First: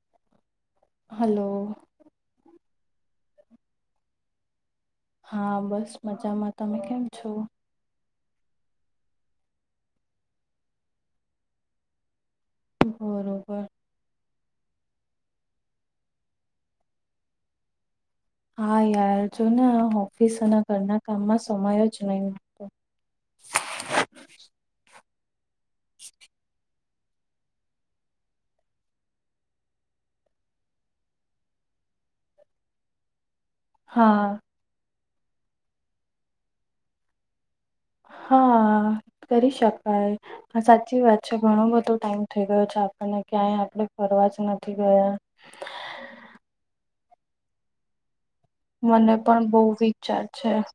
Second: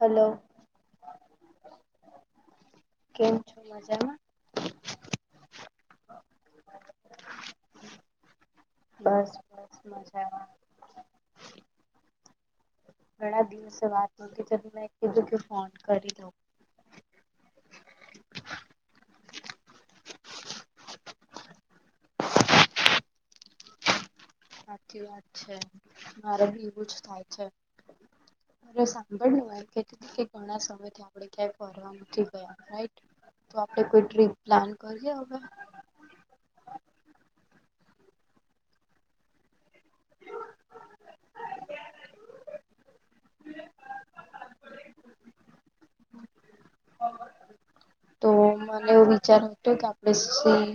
Hello hello કેમ છો મજામાં? હા બસ મજામાં. તમે કેમ છો? બસ બસ મજામાં. ઘણા બરોબર દિવસે વાત નોતી કરી મે કીધું કે ફોન કરી લઉ. હા યાર જો ને આ હોફિસ અને ઘરના કામમાં સમય જ નહીં. હાચ્ચી વાત છે. મારે બી એવું જ થાય છે. અરે! સાંભળને હું એમ કેતીતી કે ઘણા સમયથી આપડે ક્યાંય ફરવા નથી ગયા. રાઈટ? તો આપણે કોઈ હા ટ્રીપ પ્લાન કરીએ હવે? હા કરી શકાય. હા સાચી વાત છે ઘણો બધો ટાઈમ થઈ ગયો છે આપણને ક્યાંય આપણે ફરવા જ નથી ગયા. [inaudible] તો મને એવો વિચાર પણ બહુ હતો કે આપણે વિચાર છે સી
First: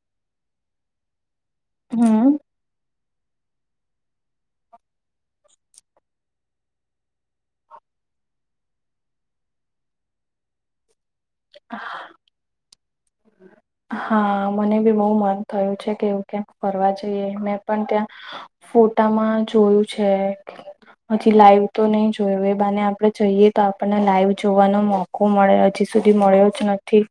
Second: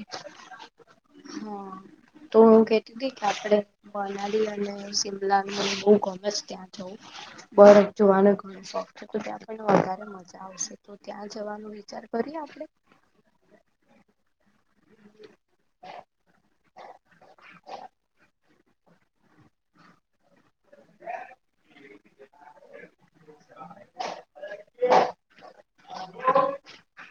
હા. હમ તો હું કેતીતી કે આપડે મનાલી અને સિમલા મને બહુ ગમે છે ત્યાં જવું. બરફ જોવાનો એ ઘણો શોખ છે તો ત્યાં આપણને વધારે મજા આવશે. તો ત્યાં જવાનો વિચાર કરીએ આપડે? હા મને બી બહુ મન થયું છે કે એવું ક્યાંક ફરવા જઈએ મેં પણ ત્યાં ફોટામાં જોયું છે. [inaudible] પછી લાઈવ તો નહી જોયું એ બાને આપડે જઈએ તો આપણને લાઈવ જોવાનો મોક કો મળે હજી સુધી મળ્યો જ નથી.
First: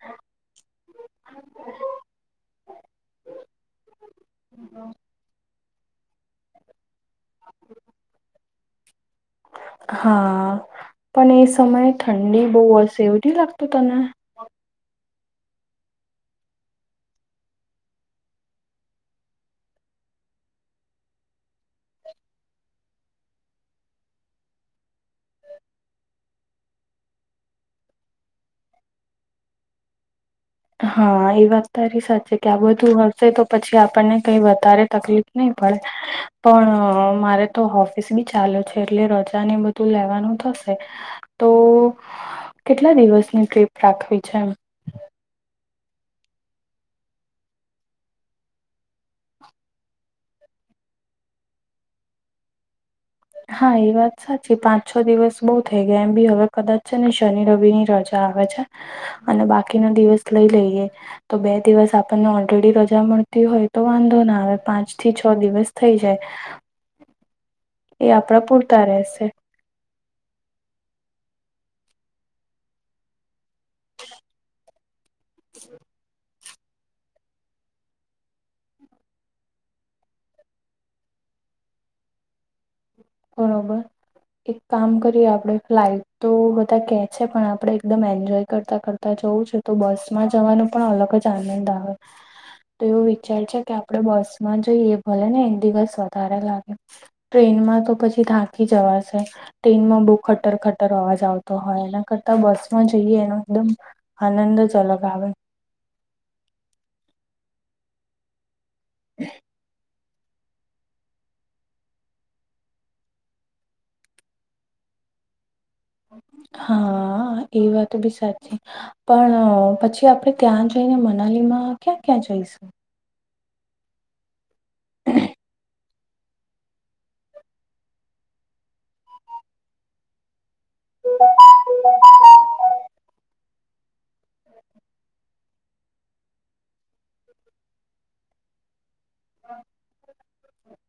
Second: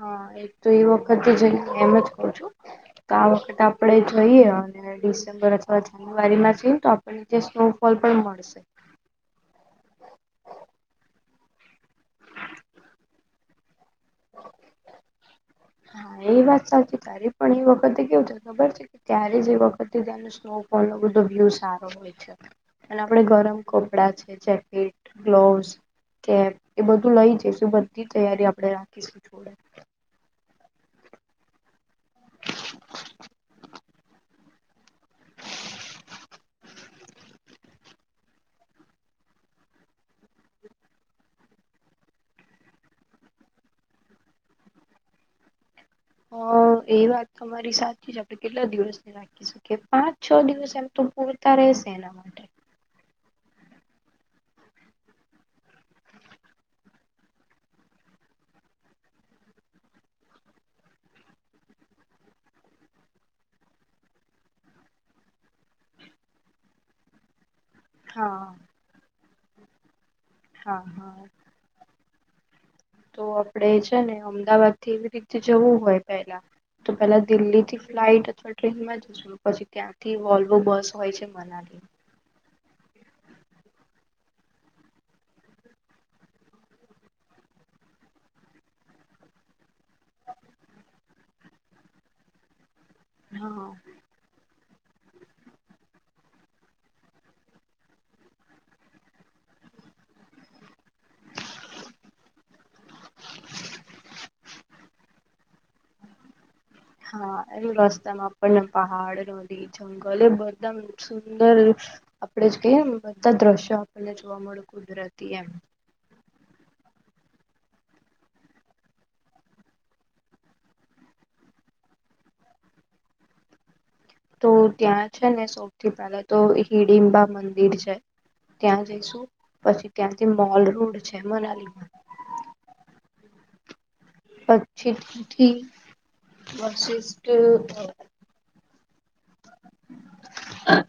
હા એક તો એ વખતે જઈને એમ જ કઉ છું. તો આ વખત આપડે જોઈએ અને ડિસેમ્બર અથવા જાન્યુઆરીમાં જઈએ તો આપ અન નીચે સ્નોફોલ પણ મળશે. હા. પણ એ સમયે ઠંડી બહુ હશે એવું નહીં લાગતું તને? [inaudible] હા એ વાત સાચી તારી પણ એ વખતે કેવું થાય ખબર છે કે ત્યારે જ એ વખતે [unintelligible] સ્નોફોલનો બધો વ્યુ સારો હોય છે. અને આપડે ગરમ કપડા છે જેકેટ, ગ્લોવસ કેમ એ બધું લઈ જઈશું બધ્ધી તૈયારી આપણે રાખીશું જોડે હા એ વાત તારી સાચી છે કે આ બધું હશે તો પછી આપણને કઈ વધારે તકલીફ નહીં પણ પણ મારે તો હોફિસ બી ચાલે છે એટલે રજાને બધ ધું લેવાનું થશે. તો કેટલા દિવસની ટ્રીપ રાખવી છે એમ? હહ એ વાત તમારી સાચી છે આપડે કેટલા દિવસની બાકી શું કે પાંચ છ દિવસ એમ તો પૂરતા રહેશે એના માટે. હા એ વાત સાચી. પાંચ છ દિવસ બહુ થઈ ગયા એમ બી હવે કદાચ છે ને શનિ રવિની રજ જા આવે છે. અને બાકીના દિવસ લઈ લઈએ. તો બે દિવસ આપણને ઓલરેડી રજા મળતી હોય તો વાંધો ના આવે. પાંચ થી છ દિવસ થઈ જાય. એ આપણા હા પૂરતા રહેશે હા હા તો આપડે છે ને અમદાવાદ થી એવી રીતે જવું હોય પહેલા તો પેલા દિલ્હીથી ફ્લાઇટ અથવા ટ્રેનમાં જસુ પછી ત્યાંથી વોલ્વો બસ હોય છે મનાલી બરોબર એક કામ કરીએ આપડે ફ્લાઇટ તો બધા કે છે પણ આપડે એકદમ એન્જોય કરતા કર તા જવું છે તો બસ માં જવાનો પણ અલગ જ આનંદ આવે [inaudible] તો એવું વિચાર છે હા કે આપડે બસ જોઈ એ ભલે ને એક દિવસ વધારે લાગે ટ્રેનમાં તો પછી થાંકી જવાશે ટ્રેનમાં બહુ ખટર ખટર અવાજ આવતો હોય એના કરતા બસમાં જઈએ એનો એકદમ આનંદ જલગ આવે હા એ રસ્તા માં આપણને પહાડ ની જ ભલે બધા સુંદર આપડે કે બધા દ્રશ્યો આપણને જોવા મળે કુદરતી એમ હા એ વાત ભી સાચ છે પણ પછી આપણે ત્યાં જઈને મનાલી માં ક્યાં ક્યાં જઈશું તો ત્યાં છે ને સૌથી પહેલા તો હિડીિમબા મંદિર છે ત્યાં જઈશું પછી ત્યાંથી મોલ રોડ છે મનાલીમાં પછીથી વશિષ્ટ હ